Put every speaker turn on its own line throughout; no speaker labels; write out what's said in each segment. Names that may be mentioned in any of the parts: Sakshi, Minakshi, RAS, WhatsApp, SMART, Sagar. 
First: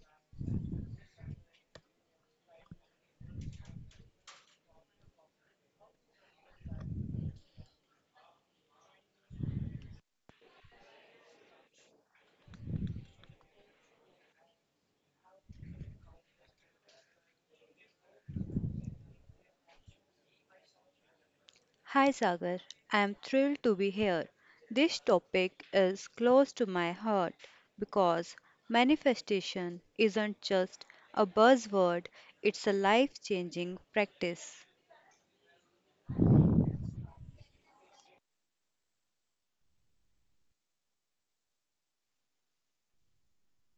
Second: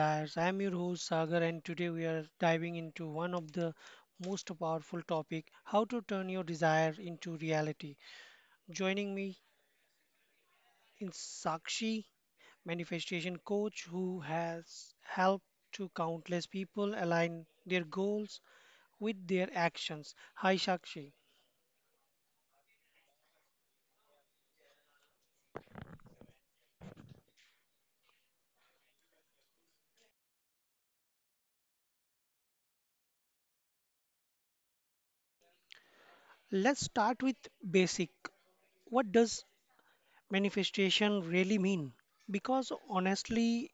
Desires. I am your host Sagar, and today we are diving into one of the most powerful topic, how to turn your desire into reality. Joining me is Sakshi, manifestation coach who has helped to countless people align their goals with their actions. Hi Sakshi.
Hi Sagar, I am thrilled to be here. This topic is close to my heart because manifestation isn't just a buzzword, it's a life changing practice.
Let's start with basic. What does manifestation really mean? Because honestly,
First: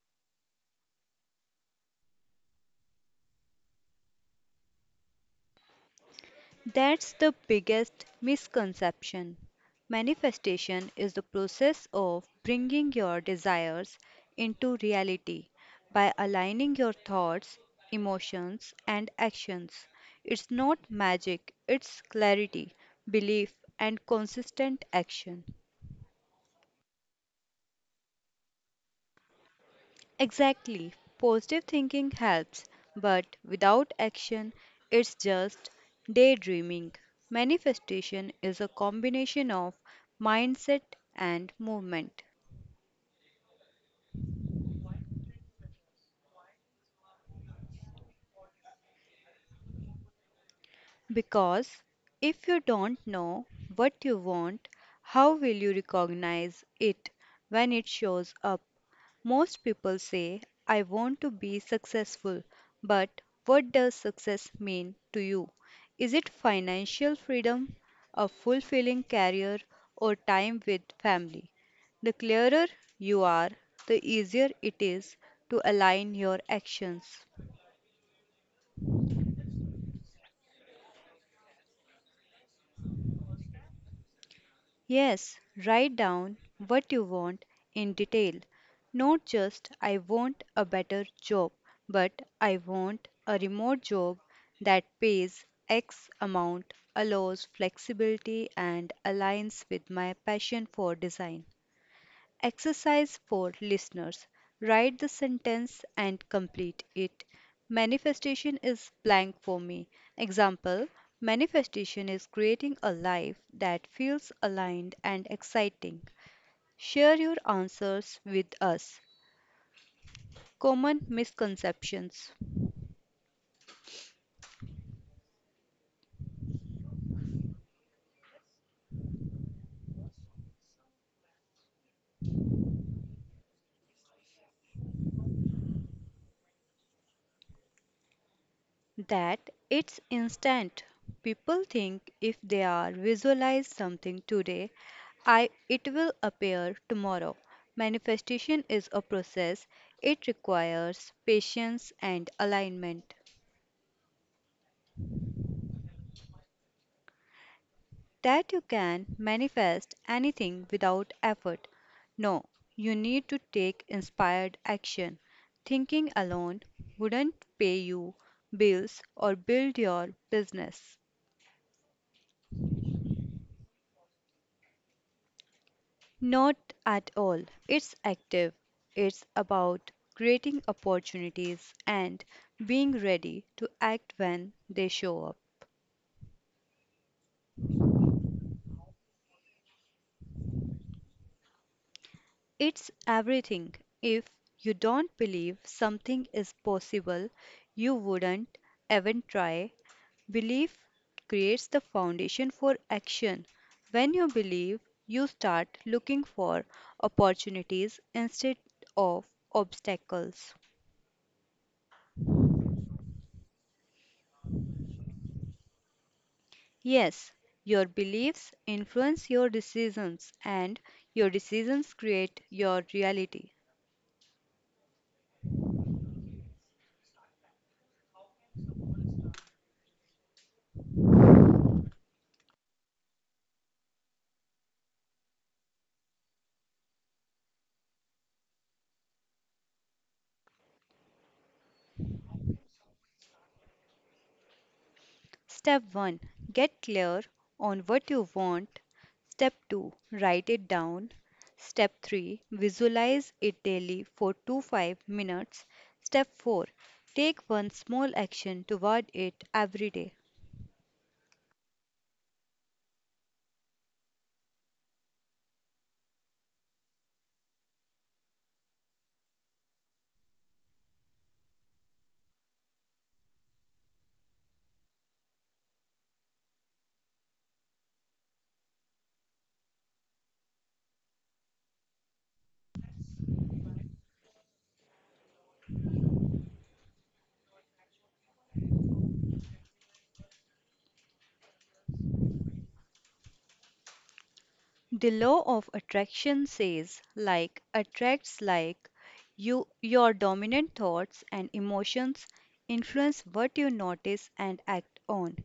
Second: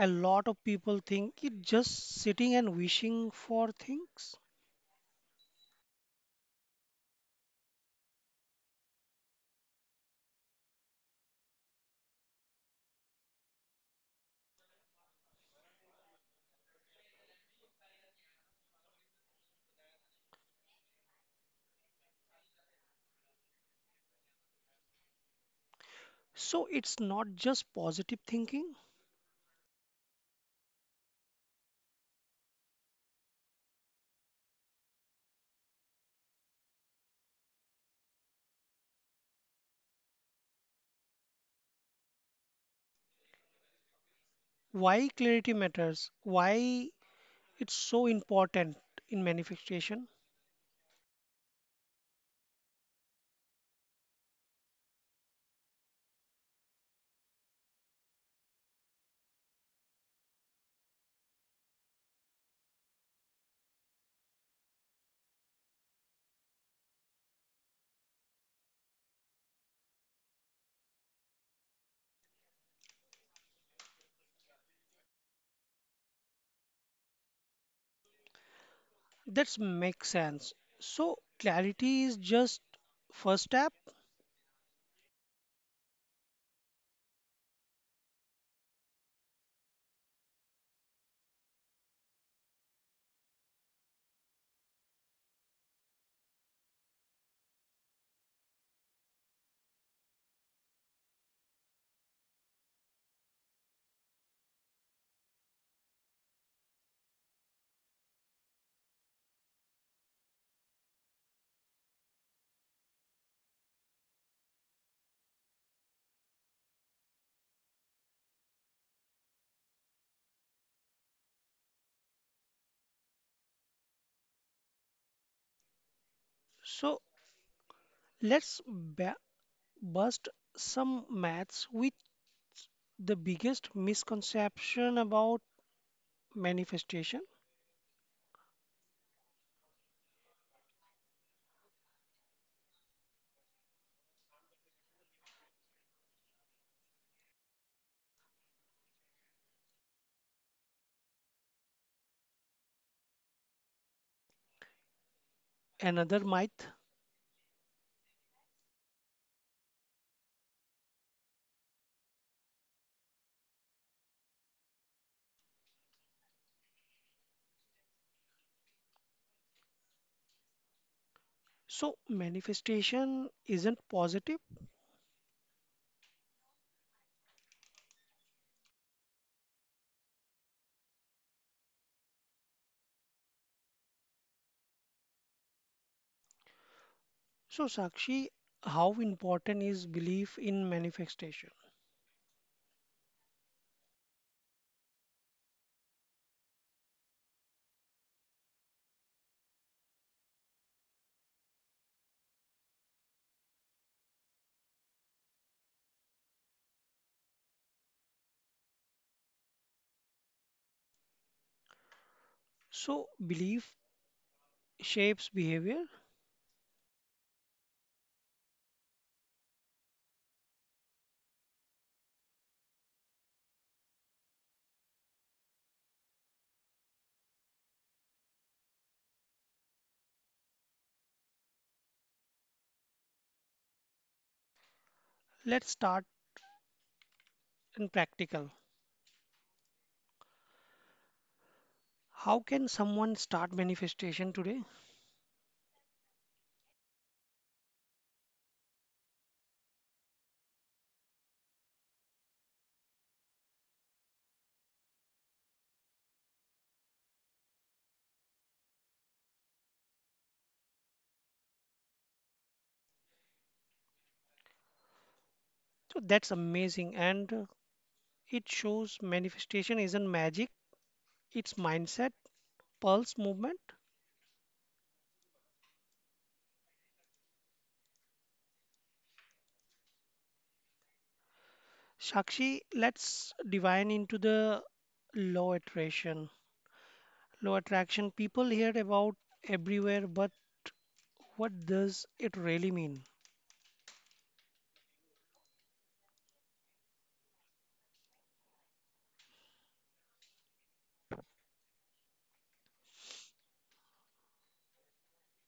a lot of people think it's just sitting and wishing for things.
That's the biggest misconception. Manifestation is the process of bringing your desires into reality by aligning your thoughts, emotions, and actions. It's not magic, it's clarity, belief, and consistent action.
So it's not just positive thinking.
Exactly. Positive thinking helps, but without action, it's just daydreaming. Manifestation is a combination of mindset and movement.
Why clarity matters, why it's so important in manifestation.
Because if you don't know what you want, how will you recognize it when it shows up? Most people say, I want to be successful, but what does success mean to you? Is it financial freedom, a fulfilling career, or time with family? The clearer you are, the easier it is to align your actions.
That makes sense. So clarity is just first step.
Yes, write down what you want in detail. Not just I want a better job, but I want a remote job that pays X amount, allows flexibility, and aligns with my passion for design. Exercise for listeners: write the sentence and complete it. Manifestation is blank for me. Example: Manifestation is creating a life that feels aligned and exciting. Share your answers with us. Common misconceptions:
So let's ba- bust some maths with the biggest misconception about manifestation.
that it's instant. People think if they are visualize something today, I it will appear tomorrow. Manifestation is a process. It requires patience and alignment.
Another myth.
That you can manifest anything without effort. No, you need to take inspired action. Thinking alone wouldn't pay you bills or build your business.
So manifestation isn't positive.
Not at all. It's active. It's about creating opportunities and being ready to act when they show up.
So, Sakshi, how important is belief in manifestation?
It's everything. If you don't believe something is possible, you wouldn't even try. Belief creates the foundation for action. When you believe, you start looking for opportunities instead of obstacles.
So, belief shapes behavior.
Yes, your beliefs influence your decisions, and your decisions create your reality.
Let's start in practical. How can someone start manifestation today?
Step 1. Get clear on what you want. Step 2. Write it down. Step 3. Visualize it daily for 2 5 minutes. Step 4. Take one small action toward it every day.
So, that's amazing. And it shows manifestation isn't magic, it's mindset, pulse movement. Sakshi, let's divine into the law attraction. Law attraction, people hear about everywhere, but what does it really mean?
The law of attraction says like attracts like, you your dominant thoughts and emotions influence what you notice and act on.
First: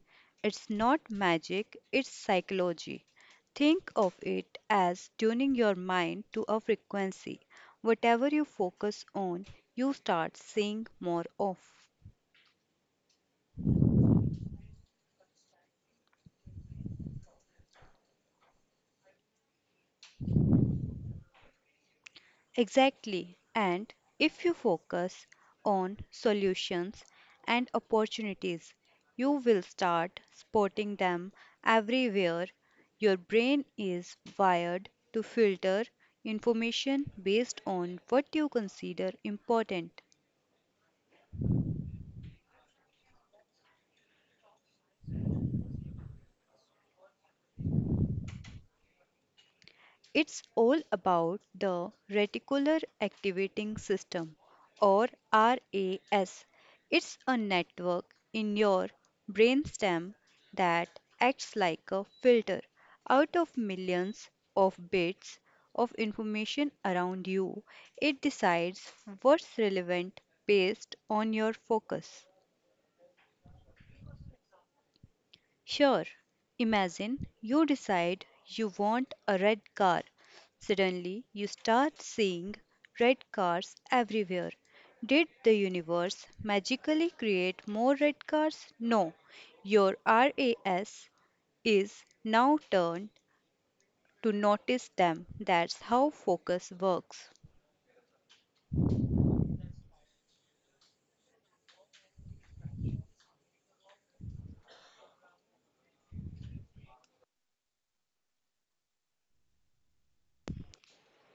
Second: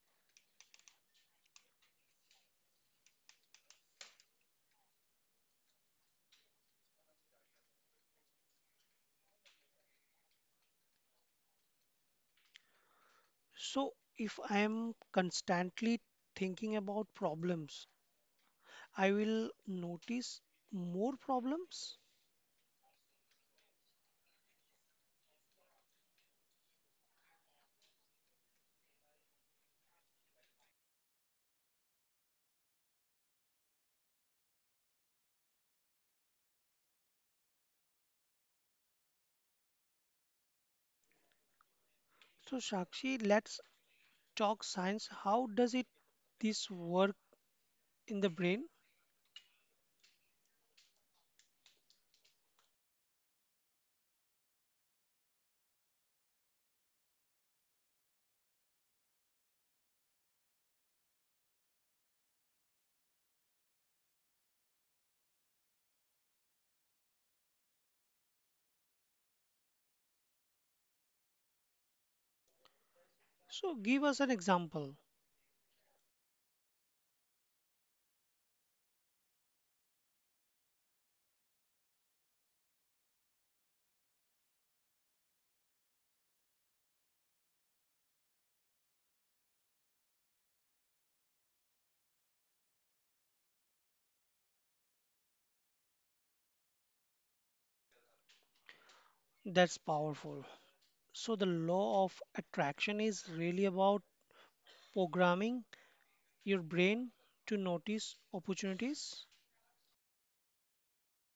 It's not magic, it's psychology. Think of it as tuning your mind to a frequency. Whatever you focus on, you start seeing more of.
So if I am constantly thinking about problems, I will notice more problems.
Exactly. And if you focus on solutions and opportunities, you will start spotting them everywhere. Your brain is wired to filter information based on what you consider important.
So Shakshi, let's talk science. How does it this work in the brain?
It's all about the reticular activating system, or RAS. It's a network in your brainstem that acts like a filter out of millions of bits of information around you. It decides what's relevant based on your focus.
So give us an example.
Sure. Imagine you decide you want a red car. Suddenly, you start seeing red cars everywhere. Did the universe magically create more red cars? No. Your RAS is now turned to notice them. That's how focus works.
That's powerful. So the law of attraction is really about programming your brain to notice opportunities.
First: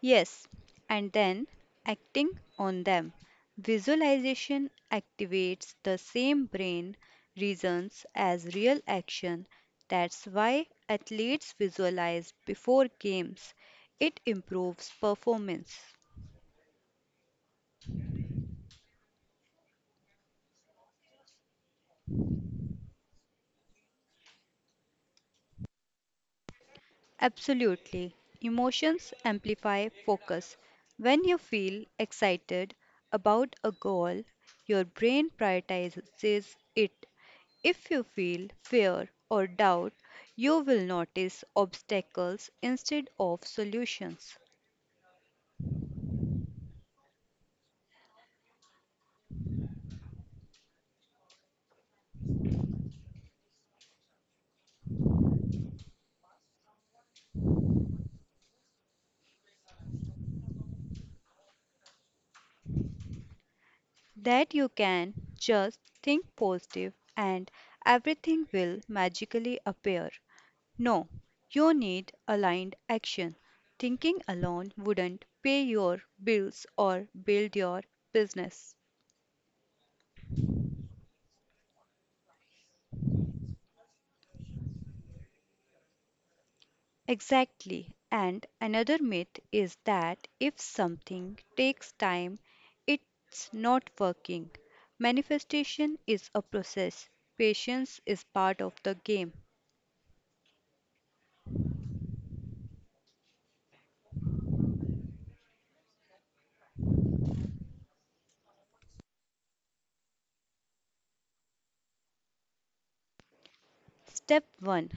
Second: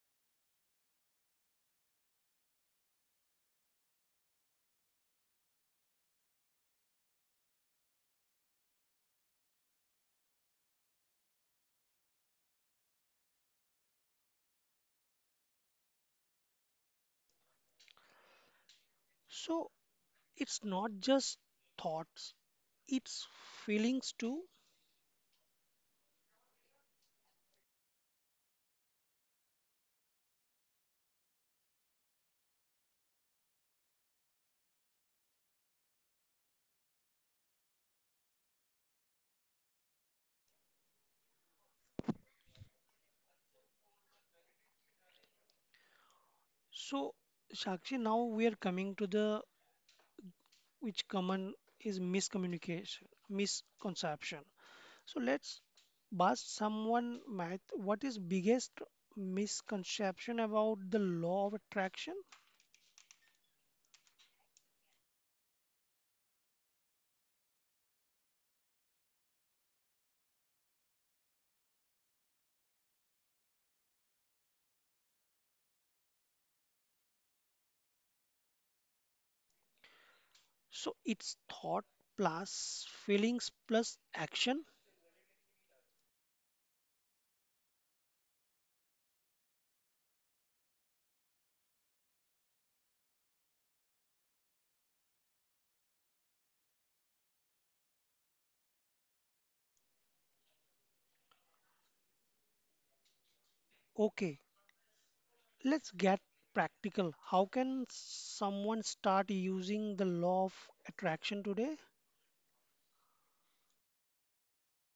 Yes, and then acting on them. Visualization activates the same brain regions as real action. That's why athletes visualize before games. It improves performance.
So it's not just thoughts, it's feelings too.
Absolutely. Emotions amplify focus. When you feel excited about a goal, your brain prioritizes it. If you feel fear or doubt, you will notice obstacles instead of solutions.
So, Sakshi, now we are coming to the which common is miscommunication, misconception. So let's bust someone math. What is biggest misconception about the law of attraction?
That you can just think positive and everything will magically appear. No, you need aligned action. Thinking alone wouldn't pay your bills or build your business.
So it's thought plus feelings plus action.
Exactly. And another myth is that if something takes time, it's not working. Manifestation is a process, patience is part of the game.
Okay, let's get practical. How can someone start using the law of attraction today?
Step 1.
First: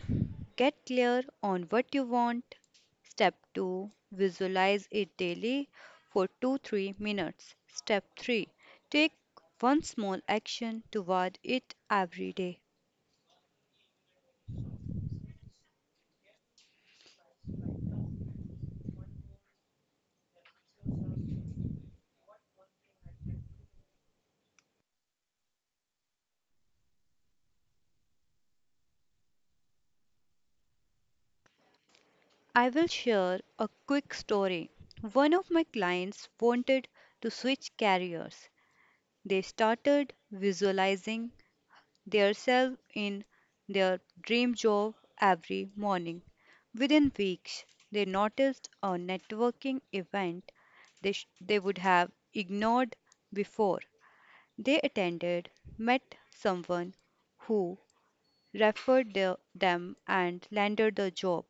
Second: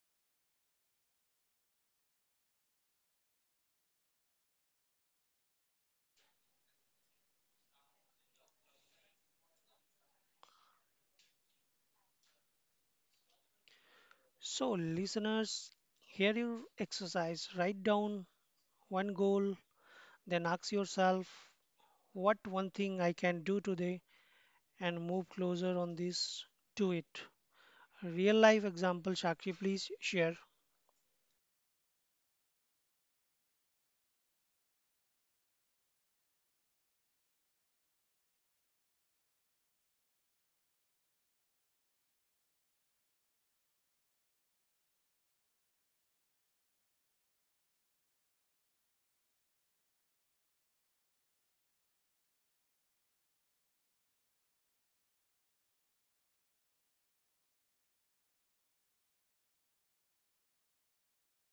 Get clear on what you want. Step 2. Visualize it daily for 2 3 minutes. Step 3. Take one small action toward it every day.
So, listeners, here your exercise. Write down one goal, then ask yourself, what one thing I can do today and move closer on this to it. Real life example, Shakshi, please share.
I will share a quick story. One of my clients wanted to switch careers. They started visualizing themselves in their dream job every morning. Within weeks, they noticed a networking event they would have ignored before. They attended, met someone who referred them and landed the job.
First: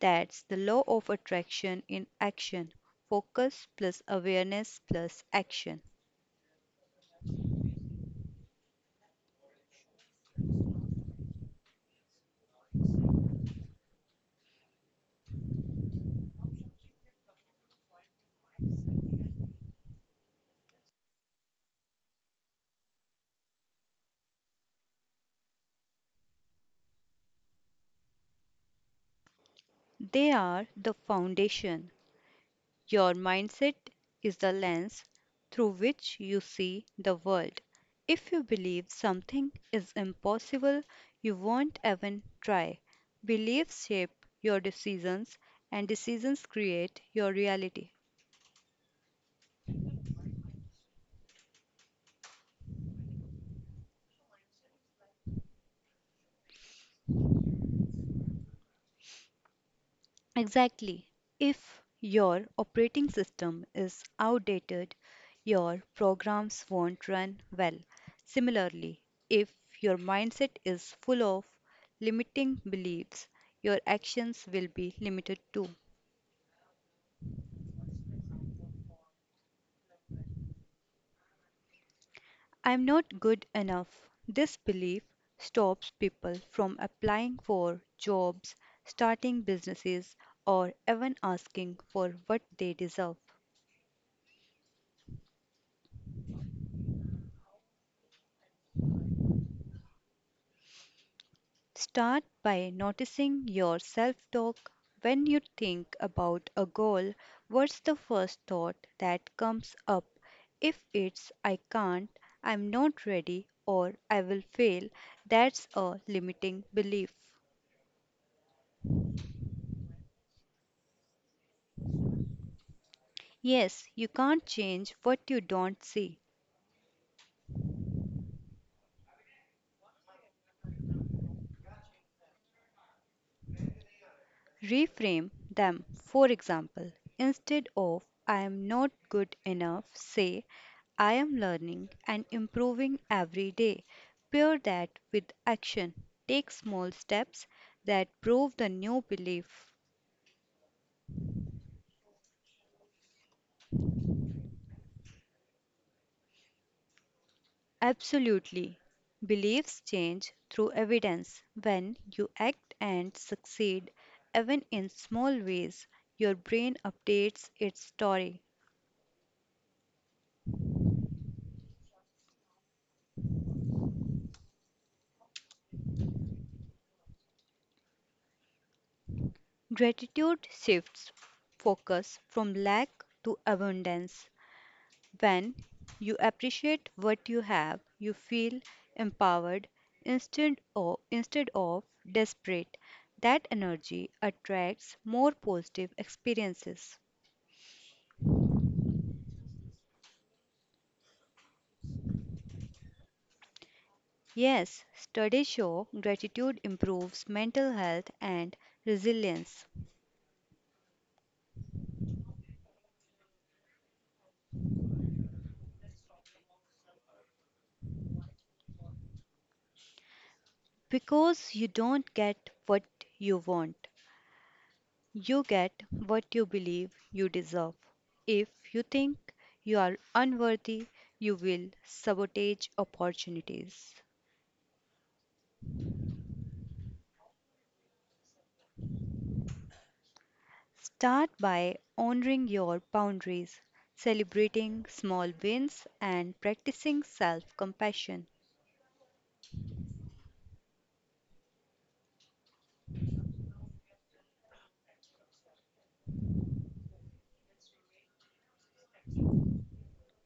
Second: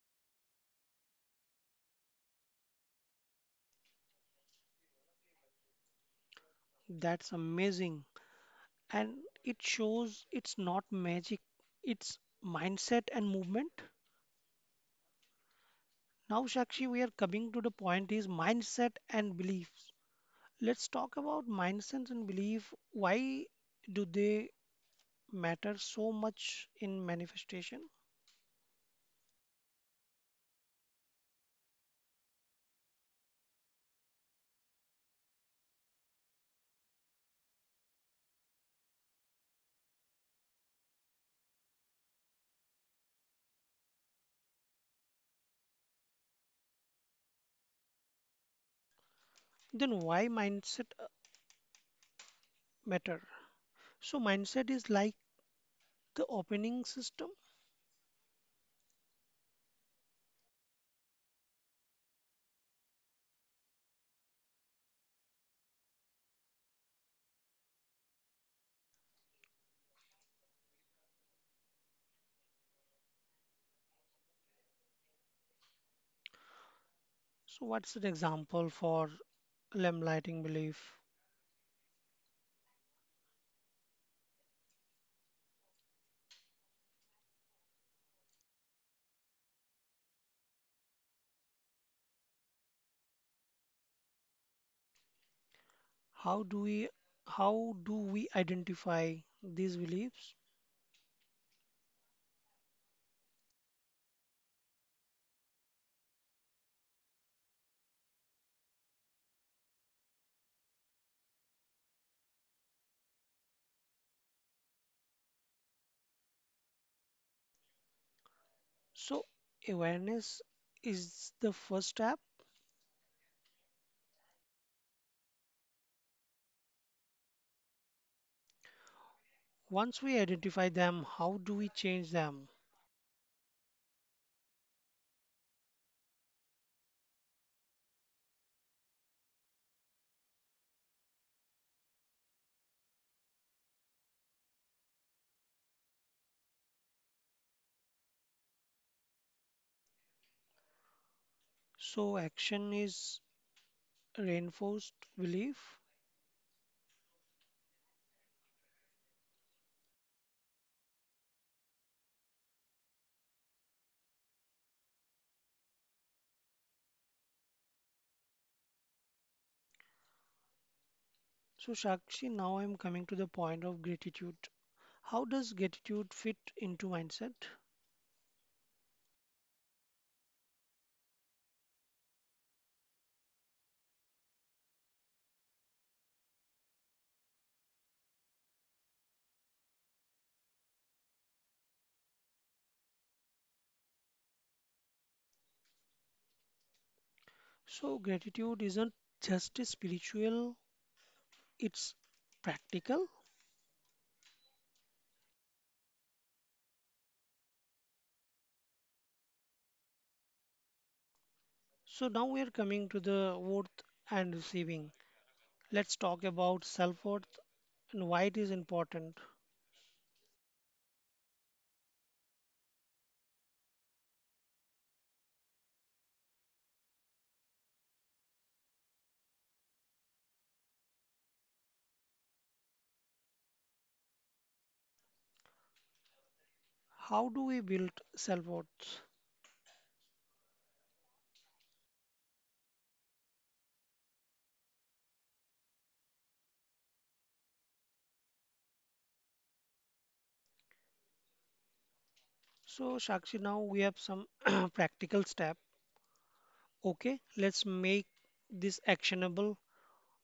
That's the law of attraction in action: focus plus awareness plus action.
That's amazing. And it shows it's not magic, it's mindset and movement. Now, Shakshi, we are coming to the point is mindset and beliefs. Let's talk about mindset and belief. Why do they matter so much in manifestation?
They are the foundation. Your mindset is the lens through which you see the world. If you believe something is impossible, you won't even try. Beliefs shape your decisions, and decisions create your reality.
Then why mindset matter? So mindset is like the opening system.
Exactly. If your operating system is outdated, your programs won't run well. Similarly, if your mindset is full of limiting beliefs, your actions will be limited too.
So what's an example for lamplighting belief?
I'm not good enough. This belief stops people from applying for jobs, starting businesses, or even asking for what they deserve.
How do we how do we identify these beliefs?
Start by noticing your self talk. When you think about a goal, what's the first thought that comes up? If it's I can't, I'm not ready, or I will fail, that's a limiting belief.
So awareness is the first step.
Yes, you can't change what you don't see.
Once we identify them, how do we change them?
Reframe them. For example, instead of I am not good enough, say I am learning and improving every day. Pair that with action. Take small steps that prove the new belief.
So action is reinforced belief.
Absolutely. Beliefs change through evidence. When you act and succeed, even in small ways, your brain updates its story.
So Shakshi, now I'm coming to the point of gratitude. How does gratitude fit into mindset?
Gratitude shifts focus from lack to abundance. When you appreciate what you have, you feel empowered instead of desperate. That energy attracts more positive experiences.
So, gratitude isn't just a spiritual, it's practical.
Yes, studies show gratitude improves mental health and resilience,
So, now we are coming to the worth and receiving. Let's talk about self worth and why it is important.
because you don't get what you want. You get what you believe you deserve. If you think you are unworthy, you will sabotage opportunities.
How do we build self worth?
Start by honoring your boundaries, celebrating small wins, and practicing self compassion.
So, Shakshi, now we have some practical step. Okay, let's make this actionable.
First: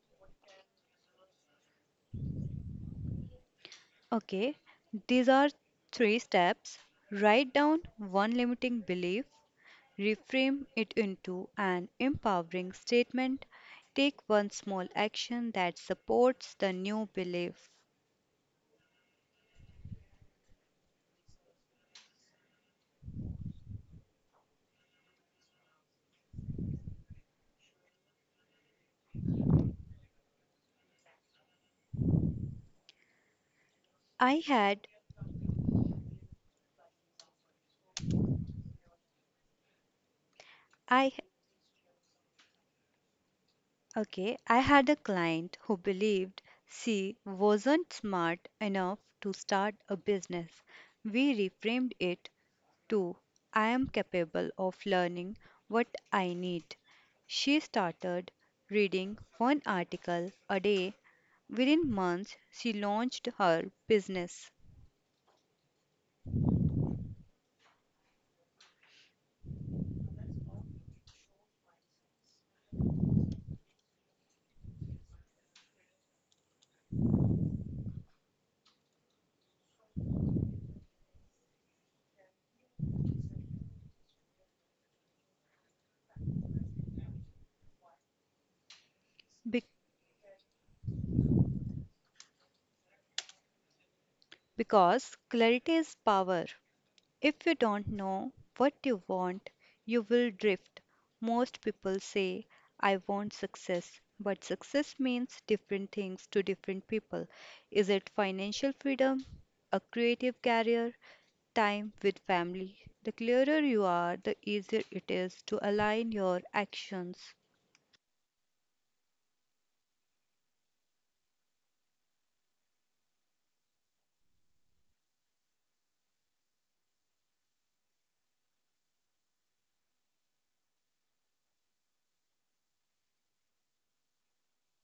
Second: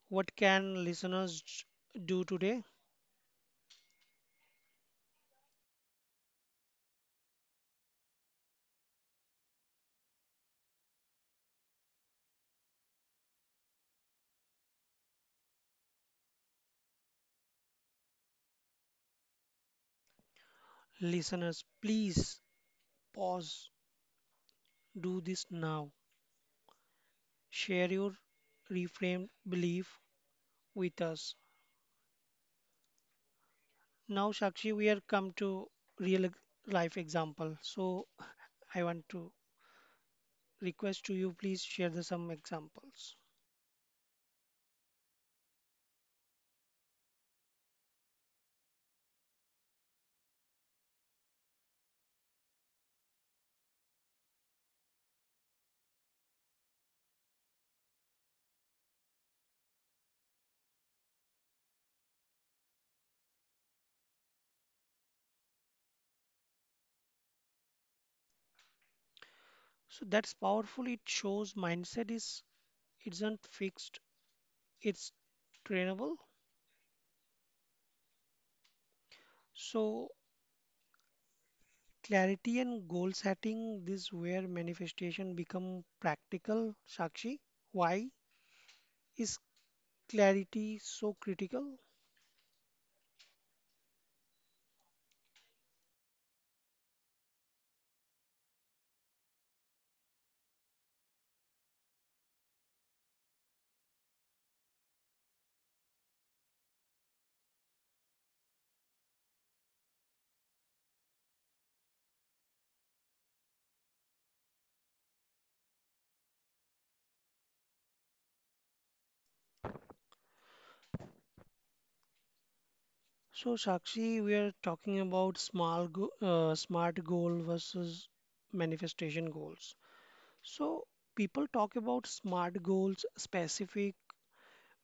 What can do today?
Okay, these are three steps. Write down one limiting belief, reframe it into an empowering statement. Take one small action that supports the new belief.
Listeners, please pause, do this now. Share your reframed belief with us. Now,
I
Shakshi,
had
we are come to real life example. So I want to request
I
to you, please share the, some examples.
okay, I had a client who believed she wasn't smart enough to start a business. We reframed it: Two, I am capable of learning what I need. She started reading one article a day. Within months, she launched her business.
So that's powerful. It shows mindset is isn't fixed. It's trainable. So clarity and goal setting. This where manifestation become practical. Shakshi, why is
Be-
clarity so critical?
because clarity is power. If you don't know what you want, you will drift. Most people say, I want success, but success means different things to different people. Is it financial freedom, a creative career, time with family? The clearer you are, the easier it is to align your actions.
So, Sakshi, we are talking about small go smart goal versus manifestation goals. So, people talk about smart goals, specific,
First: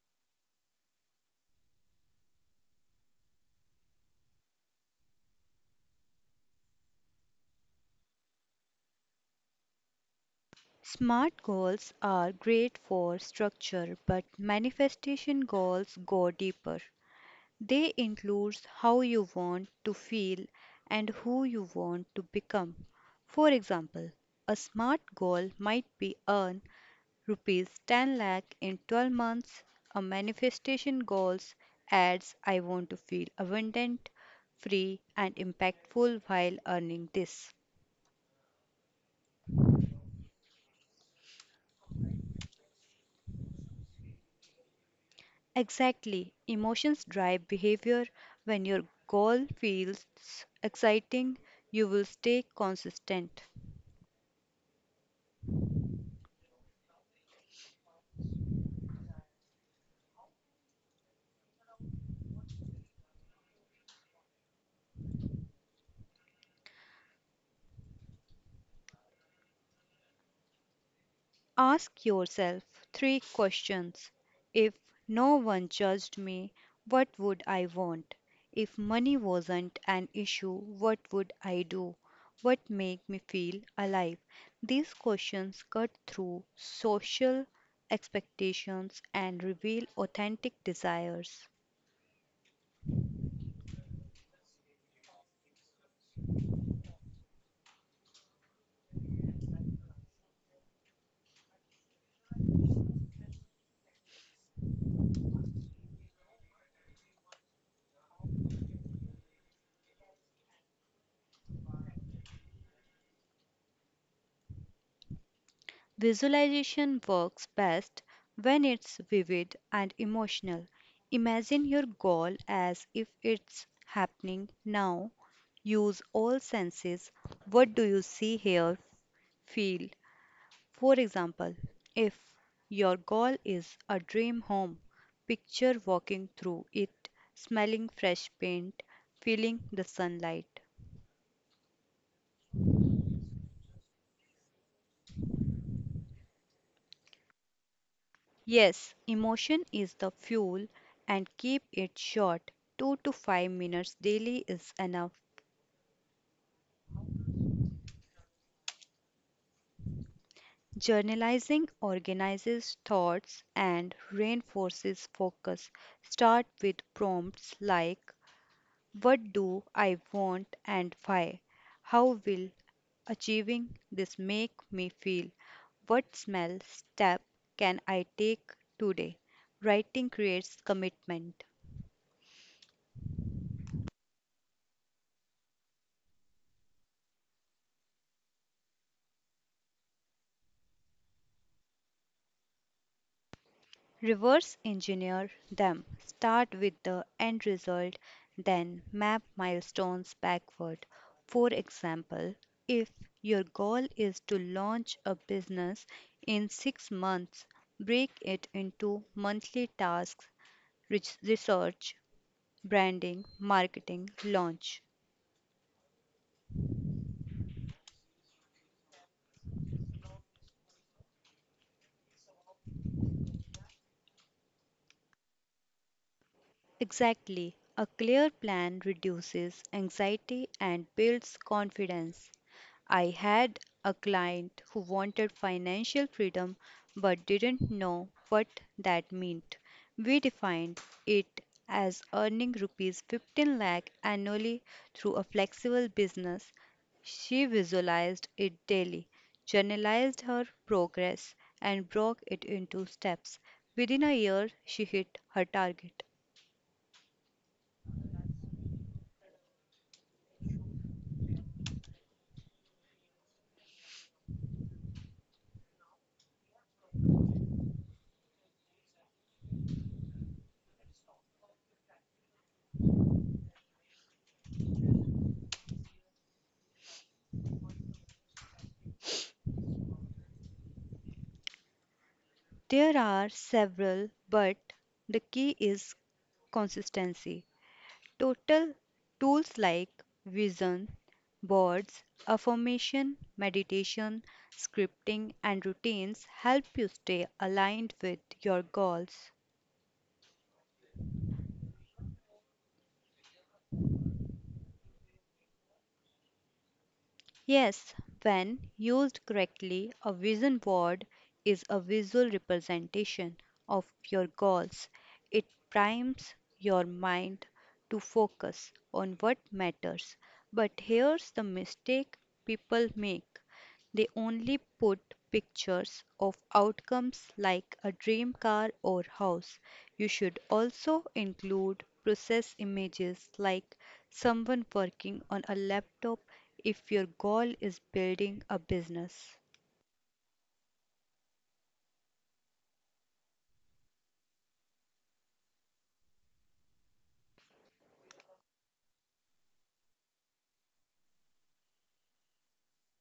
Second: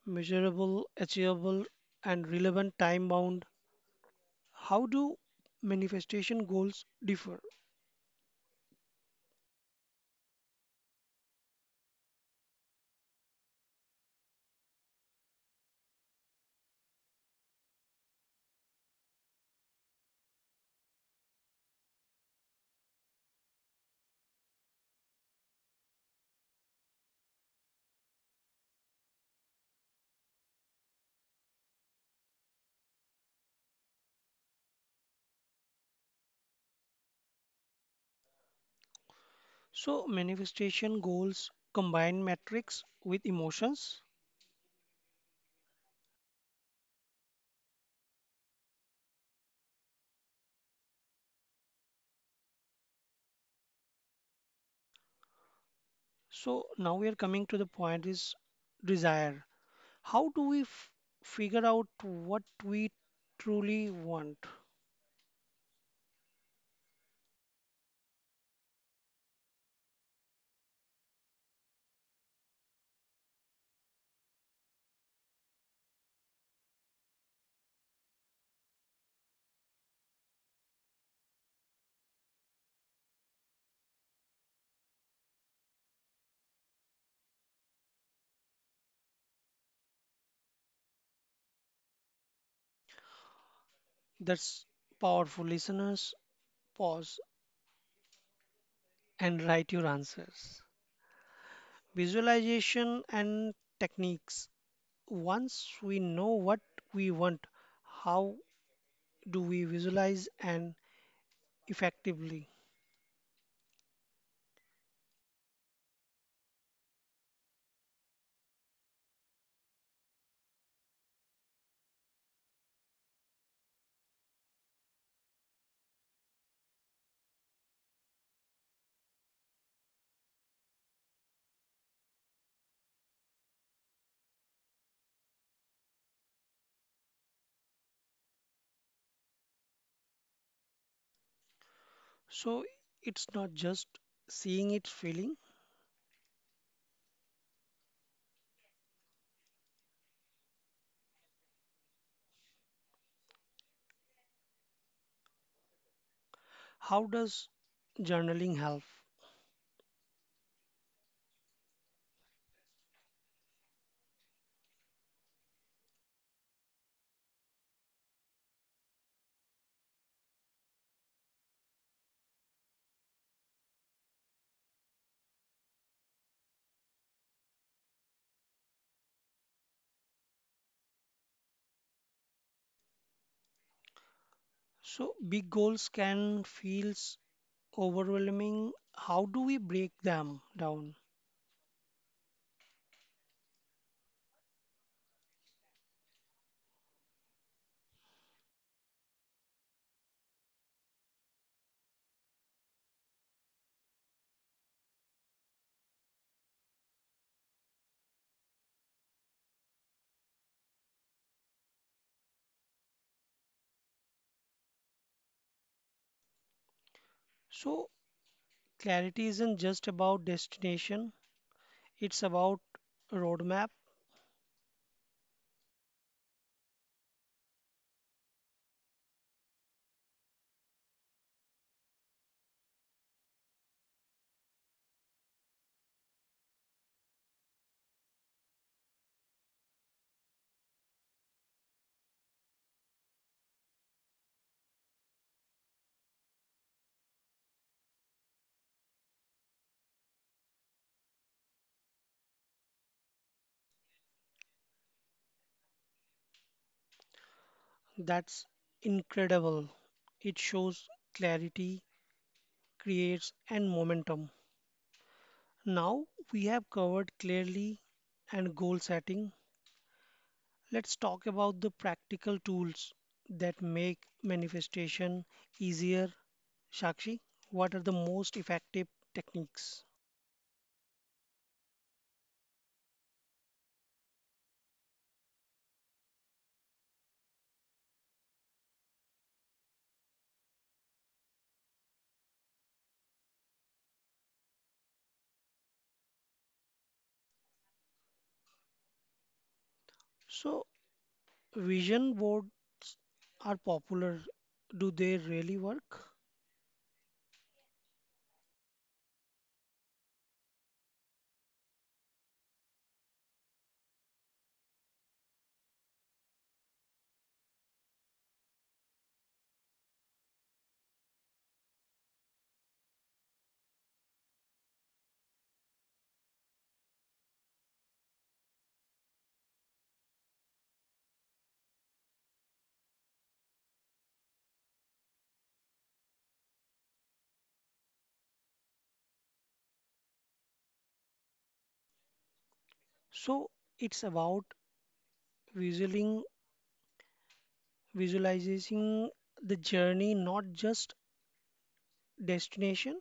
measurable, achievable, and relevant time bound. How do manifestation goals differ?
Smart goals are great for structure, but manifestation goals go deeper. They include how you want to feel and who you want to become. For example, a SMART goal might be earn rupees 10 lakh in 12 months; a manifestation goals adds I want to feel abundant, free and impactful while earning this.
So, manifestation goals combine metrics with emotions.
Exactly, emotions drive behavior. When your goal feels exciting, you will stay consistent.
So, now we are coming to the point is desire. How do we f figure out what we truly want?
Ask yourself three questions. If no one judged me, what would I want? If money wasn't an issue, what would I do? What make me feel alive? These questions cut through social expectations and reveal authentic desires.
That's powerful. Listeners, pause and write your answers. Visualization and techniques. Once we know what we want, how do we visualize and effectively?
Visualization works best when it's vivid and emotional. Imagine your goal as if it's happening now. Use all senses. What do you see, hear, feel? For example, if your goal is a dream home, picture walking through it, smelling fresh paint, feeling the sunlight.
So it's not just seeing it, feeling.
Yes, emotion is the fuel, and keep it short. 2 to 5 minutes daily is enough.
How does journaling help?
Journalizing organizes thoughts and reinforces focus. Start with prompts like: what do I want and why? How will achieving this make me feel? What small step can I take today? Writing creates commitment.
So big goals can feel overwhelming. How do we break them down?
Reverse engineer them. Start with the end result, then map milestones backward. For example, if your goal is to launch a business in 6 months, break it into monthly tasks: Research, branding, marketing, launch.
So clarity isn't just about destination, it's about roadmap.
Exactly. A clear plan reduces anxiety and builds confidence. I had a client who wanted financial freedom but didn't know what that meant. We defined it as earning rupees 15 lakh annually through a flexible business. She visualized it daily, journalized her progress, and broke it into steps. Within a year, she hit her target.
That's incredible. It shows clarity creates and momentum. Now we have covered clearly and goal setting. Let's talk about the practical tools that make manifestation easier. Shakshi, what are the most effective techniques?
There are several, but the key is consistency. Total tools like vision boards, affirmation, meditation, scripting, and routines help you stay aligned with your goals.
So vision boards are popular. Do they really work?
Yes, when used correctly, a vision board is a visual representation of your goals. It primes your mind to focus on what matters. But here's the mistake people make: they only put pictures of outcomes like a dream car or house. You should also include process images, like someone working on a laptop if your goal is building a business.
So it's about visualizing visualizing the journey, not just destination.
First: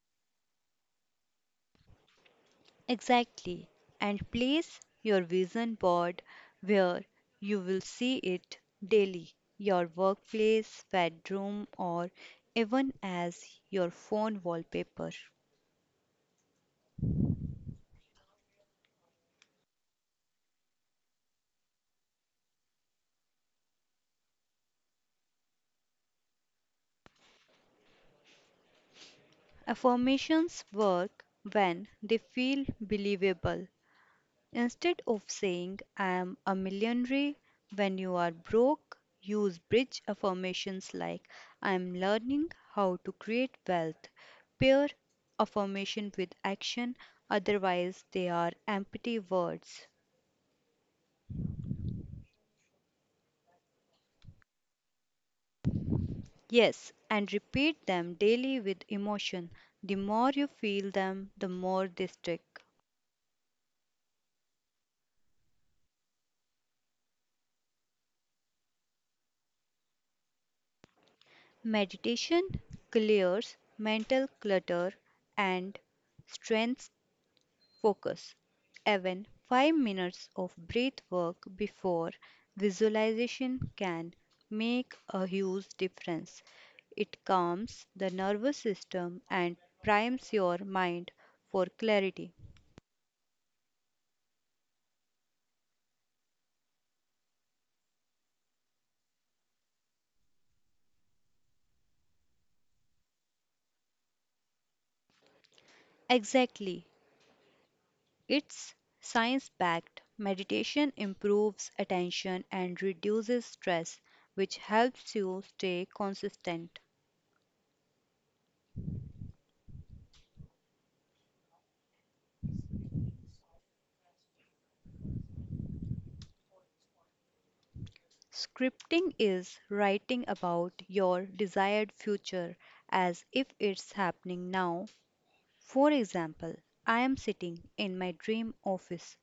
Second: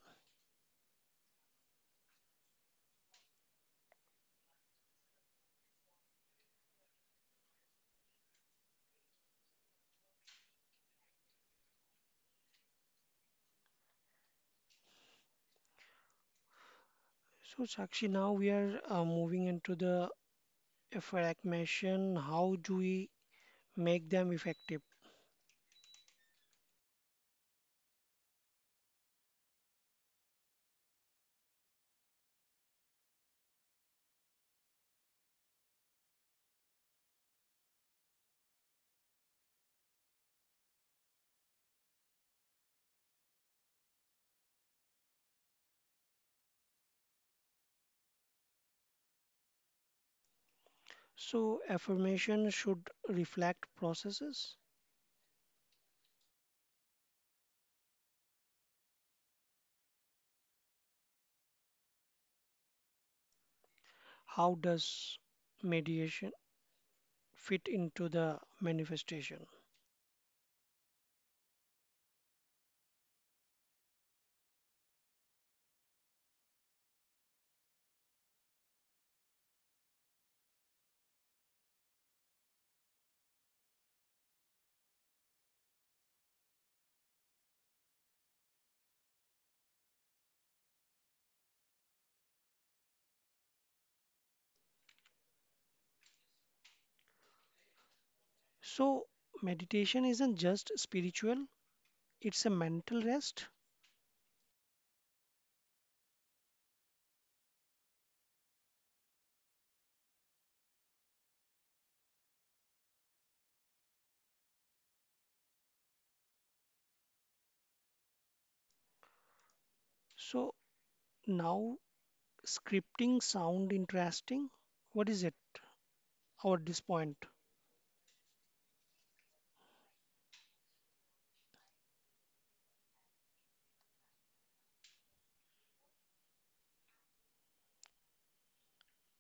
Exactly. And place your vision board where you will see it daily: your workplace, bedroom, or even as your phone wallpaper.
So, Sakshi, now we are moving into the affirmation. How do we make them effective?
Affirmations work when they feel believable. Instead of saying, I am a millionaire, when you are broke, use bridge affirmations like, I am learning how to create wealth. Pair affirmation with action, otherwise, they are empty words.
So, affirmation should reflect processes.
Yes, and repeat them daily with emotion. The more you feel them, the more they stick.
How does meditation fit into the manifestation?
Meditation clears mental clutter and strengthens focus. Even 5 minutes of breath work before visualization can make a huge difference. It calms the nervous system and primes your mind for clarity.
So, meditation isn't just spiritual, it's a mental rest.
Exactly. It's science backed. Meditation improves attention and reduces stress, which helps you stay consistent.
So, now scripting sound interesting. What is it? Our this point.
Scripting is writing about your desired future as if it's happening now. For example, I am sitting in my dream office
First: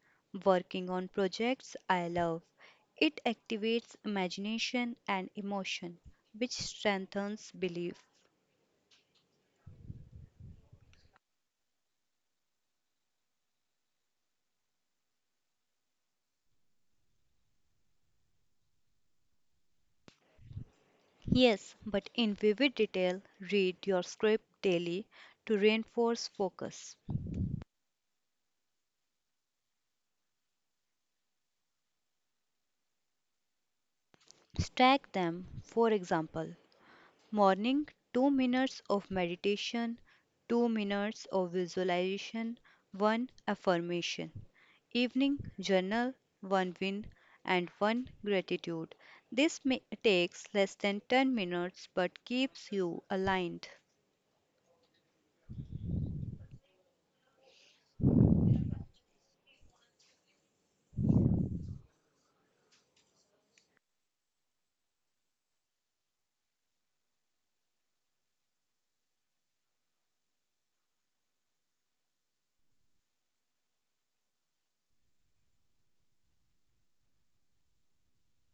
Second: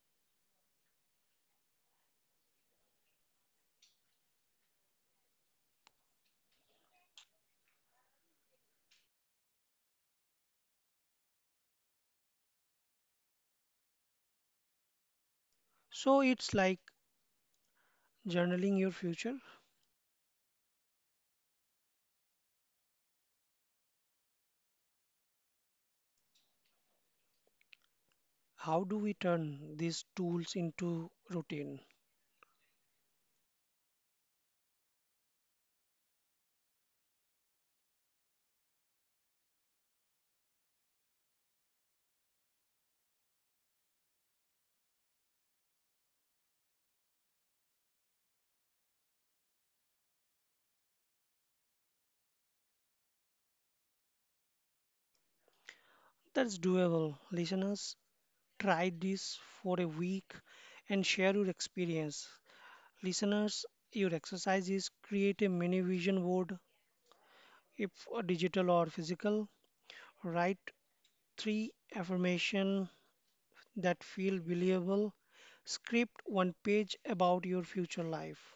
working on projects I love. It activates imagination and emotion, which strengthens belief.
So it's like journaling your future.
Yes, but in vivid detail, read your script daily to reinforce focus.
How do we turn these tools into routine?
Stack them, for example, morning, 2 minutes of meditation, 2 minutes of visualization, 1 affirmation. Evening, journal, 1 win, and 1 gratitude. This ma- Takes less than 10 minutes but keeps you aligned.
That's doable. Listeners, try this for a week and share your experience. Listeners, your exercise is create a mini vision board, if digital or physical. Write three affirmation that feel believable. Script one page about your future life.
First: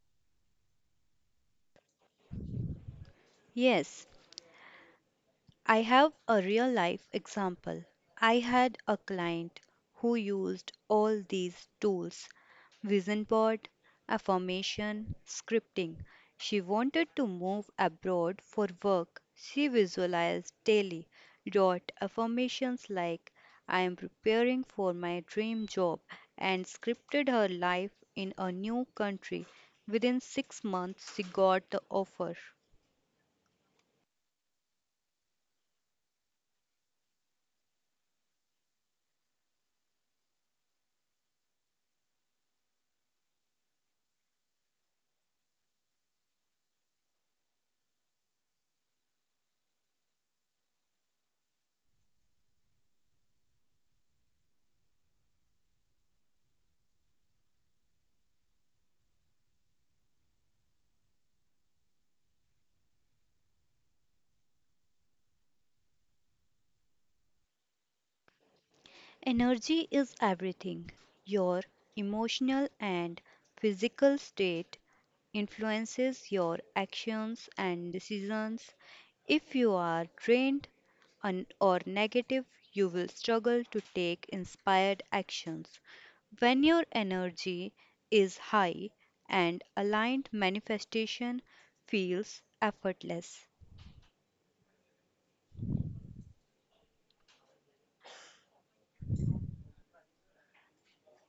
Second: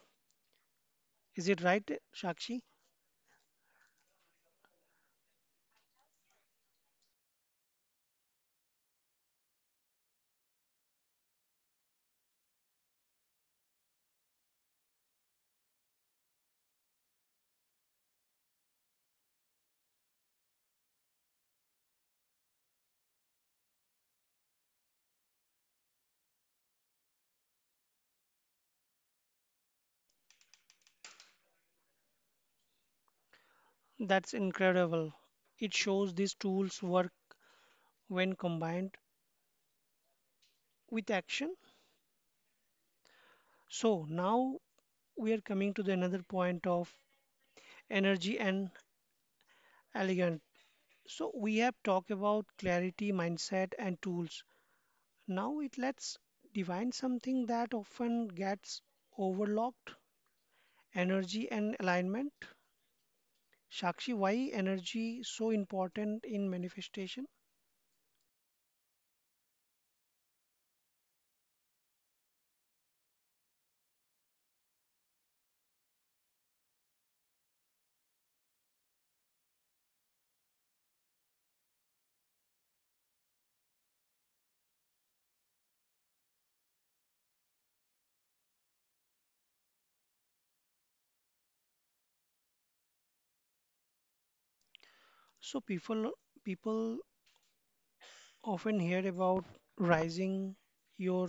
Is it right, Shakshi?
Yes, I have a real life example. I had a client who used all these tools: vision board, affirmation, scripting. She wanted to move abroad for work. She visualized daily, wrote affirmations like, I am preparing for my dream job, and scripted her life in a new country. Within 6 months, she got the offer.
That's incredible. It shows these tools work when combined with action. So now we are coming to the another point of energy and elegant. So we have talked about clarity, mindset, and tools. Now it let's define something that often gets overlooked: energy and alignment. Shakshi, why energy so important in manifestation?
Energy is everything. Your emotional and physical state influences your actions and decisions. If you are drained or negative, you will struggle to take inspired actions. When your energy is high and aligned, manifestation feels effortless.
So people often hear about rising your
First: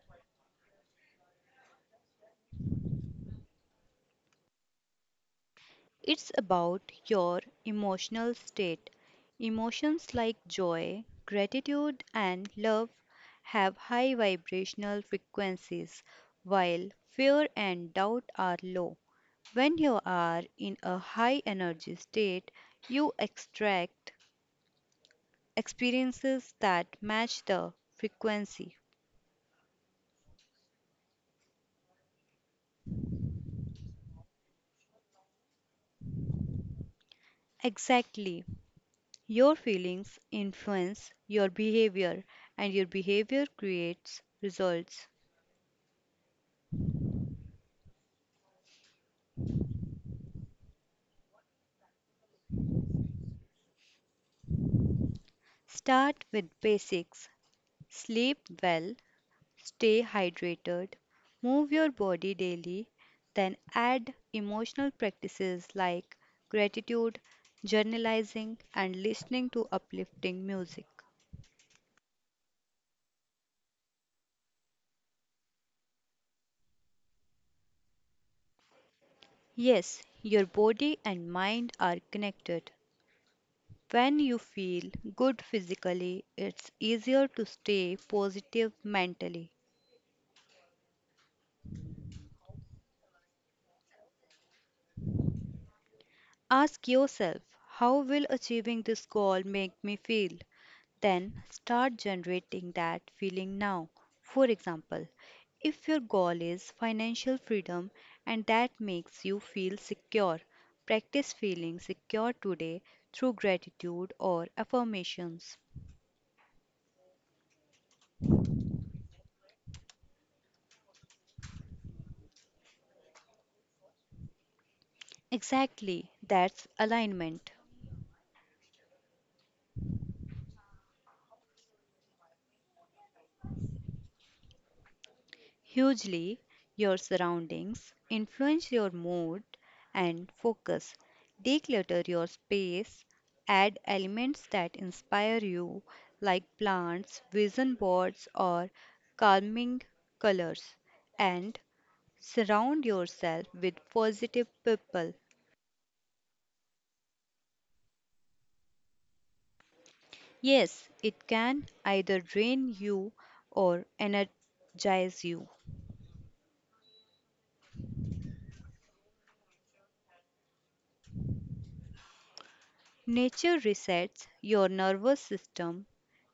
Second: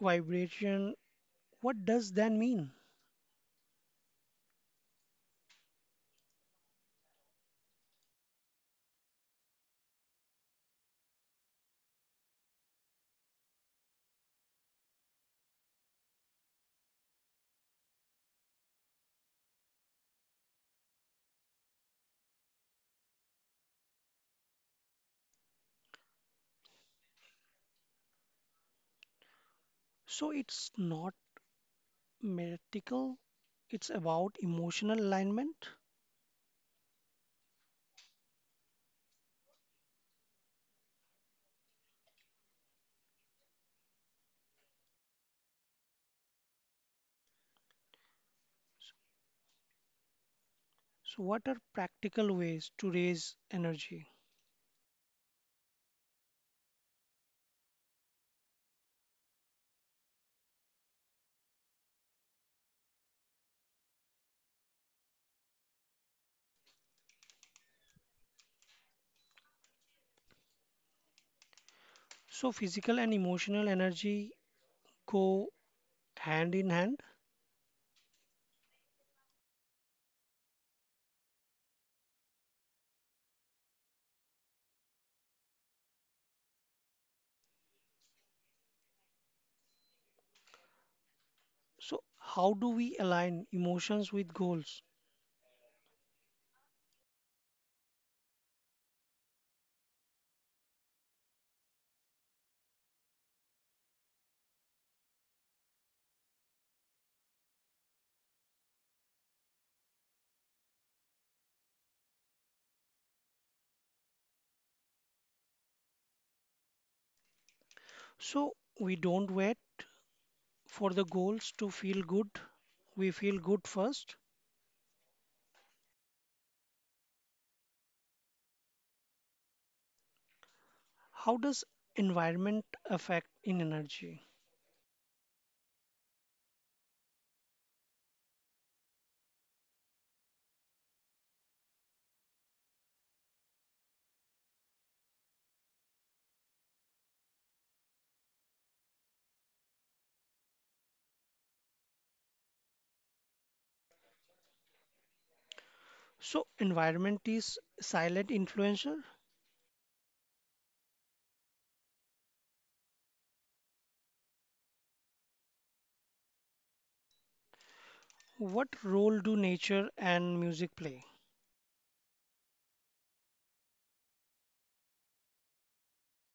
vibration, what does that mean?
It's about your emotional state. Emotions like joy, gratitude, and love have high vibrational frequencies, while fear and doubt are low. When you are in a high energy state, you extract experiences that match the frequency.
So it's not mystical, it's about emotional alignment.
Exactly. Your feelings influence your behavior, and your behavior creates results.
So, what are practical ways to raise energy?
Start with basics. Sleep well, stay hydrated, move your body daily, then add emotional practices like gratitude, journalizing, and listening to uplifting music.
So, physical and emotional energy go hand in hand.
Yes, your body and mind are connected. When you feel good physically, it's easier to stay positive mentally.
So, how do we align emotions with goals?
Ask yourself, how will achieving this goal make me feel? Then start generating that feeling now. For example, if your goal is financial freedom and that makes you feel secure, practice feeling secure today through gratitude or affirmations.
So, we don't wait for the goals to feel good, we feel good first.
Exactly, that's alignment.
How does environment affect in energy?
Hugely, your surroundings influence your mood and focus. Declutter your space, add elements that inspire you, like plants, vision boards, or calming colors, and surround yourself with positive people.
So, environment is silent influencer.
Yes, it can either drain you or energize you.
What role do nature and music play?
Nature resets your nervous system.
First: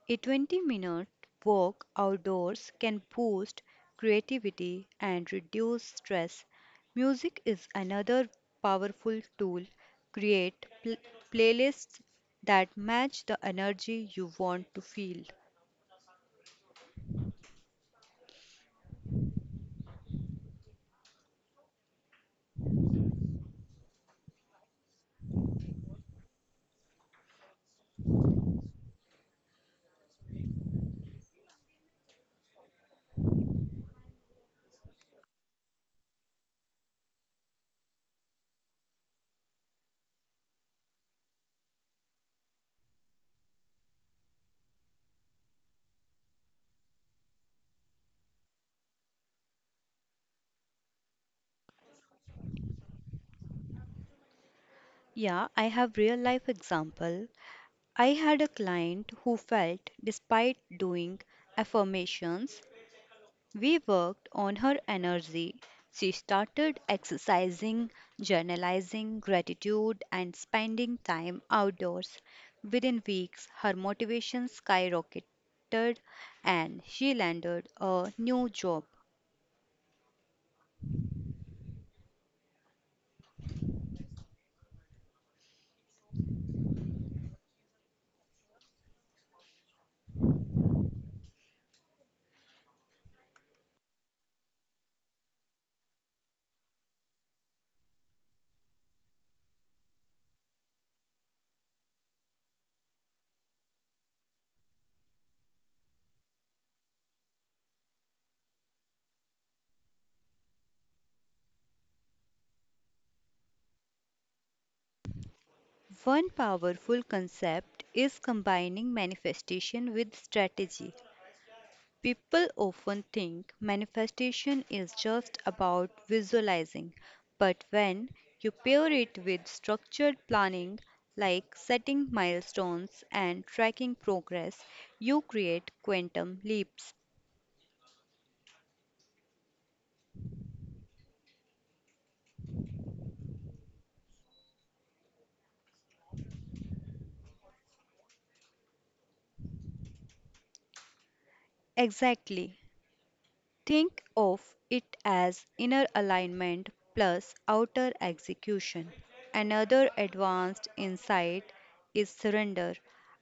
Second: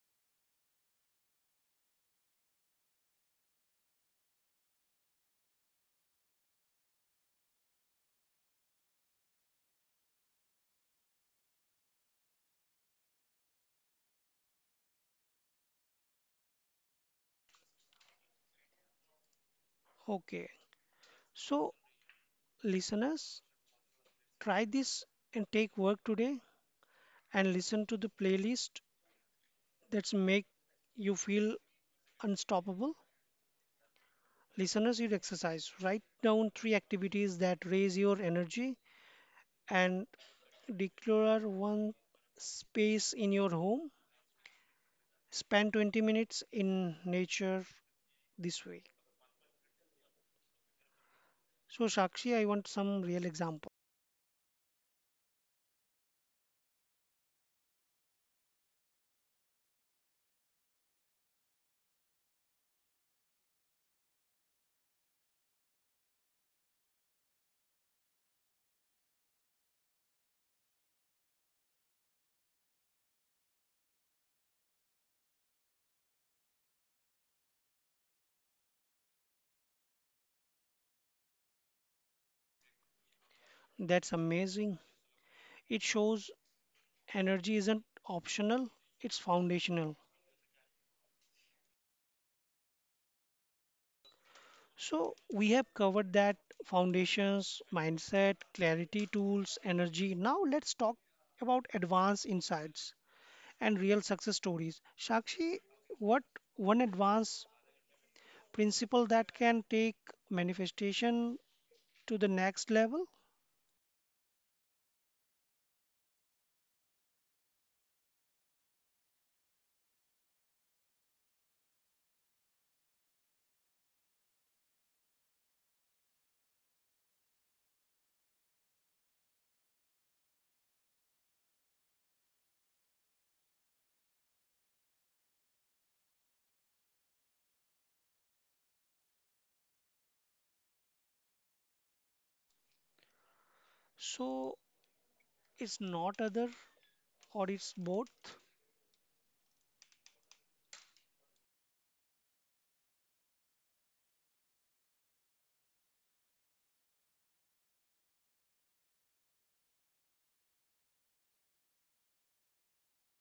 A 20-minute minute walk outdoors can boost creativity and reduce stress. Music is another powerful tool. Create pl- playlists that match the energy you want to feel.
Okay, so listeners, try this and take work today and listen to the playlist that's make you feel unstoppable. Listeners, you exercise. Write down three activities that raise your energy and declare one space in your home. Spend 20 minutes in nature this way. So, Shakshi, I want some real examples.
Yeah, I have real life example. I had a client who felt despite doing affirmations. We worked on her energy. She started exercising, journalizing gratitude, and spending time outdoors. Within weeks, her motivation skyrocketed and she landed a new job.
That's amazing. It shows energy isn't optional, it's foundational. So, we have covered that foundations, mindset, clarity tools, energy. Now, let's talk about advanced insights and real success stories. Shakshi, what one advanced principle that can take manifestation to the next level?
One powerful concept is combining manifestation with strategy. People often think manifestation is just about visualizing, but when you pair it with structured planning, like setting milestones and tracking progress, you create quantum leaps.
So, it's not other or it's both.
Exactly. Think of it as inner alignment plus outer execution. Another advanced insight is surrender.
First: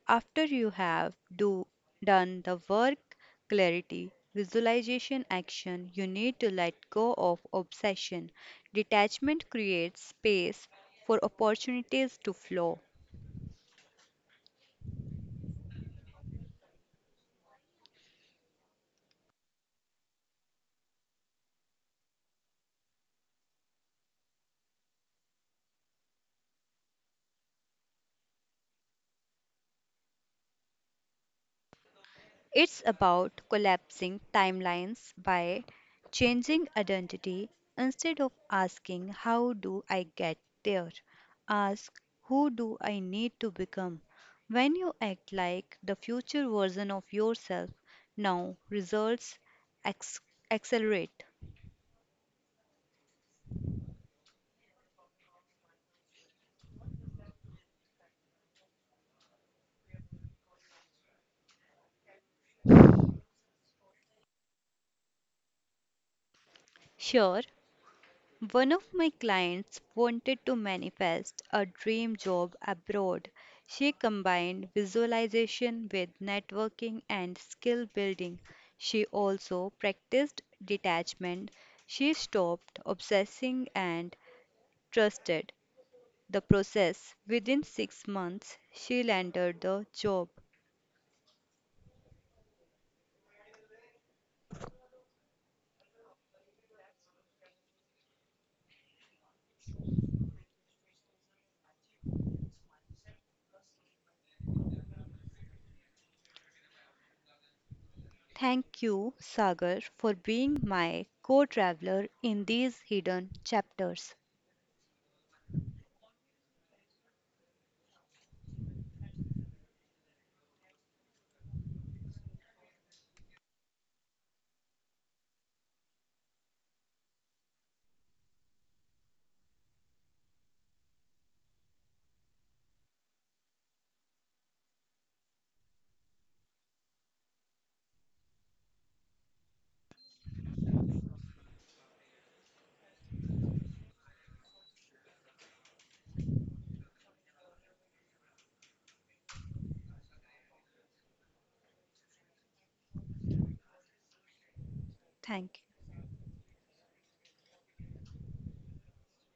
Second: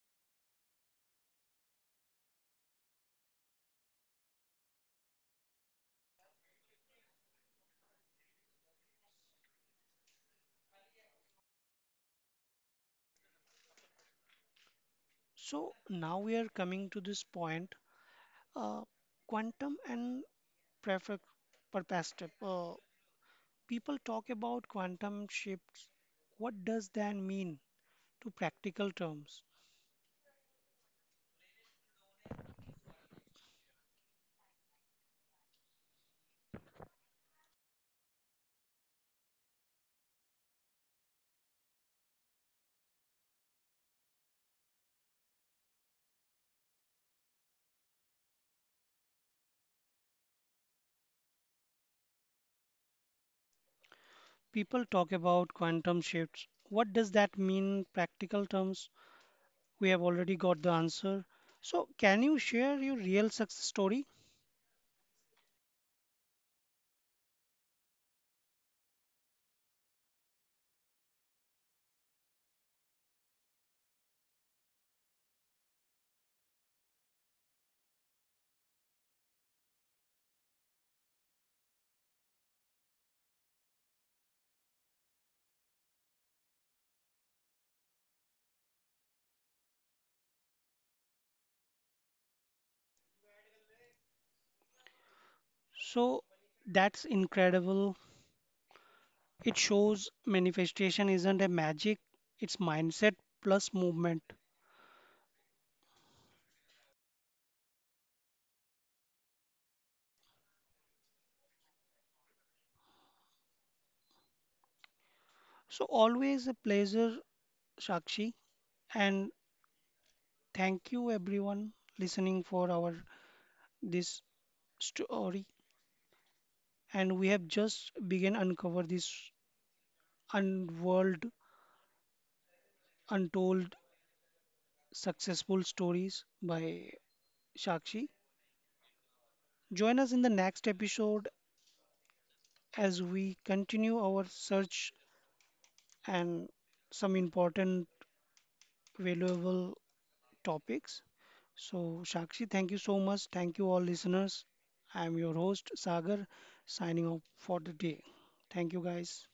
After you have do, done the work, clarity, visualization, action, you need to let go of obsession. Detachment creates space for opportunities to flow.
So, now we are coming to this point. Uh, Quantum and perfect perspective. People talk about quantum shifts. What does that mean to practical terms?
It's about collapsing timelines by changing identity. Instead of asking, how do I get there? Ask, who do I need to become? When you act like the future version of yourself now, results ex- accelerate.
People talk about quantum shifts. What does that mean in practical terms? We have already got the answer. So, can you share your real success story?
Sure. One of my clients wanted to manifest a dream job abroad. She combined visualization with networking and skill building. She also practiced detachment. She stopped obsessing and trusted the process. Within 6 months, she landed the job.
So, that's incredible. It shows manifestation isn't a magic, it's mindset plus movement.
Thank you, Sagar, for being my co traveler in these hidden chapters.
So, always a pleasure, Shakshi. And thank you everyone listening for our this story, and we have just begun uncover this unworld untold successful stories by Shakshi. Join us in the next episode as we continue our search and some important valuable topics. So Shakshi, thank you so much. Thank you all listeners. I am your
Thank
host
you.
Sagar, signing off for the day. Thank you guys.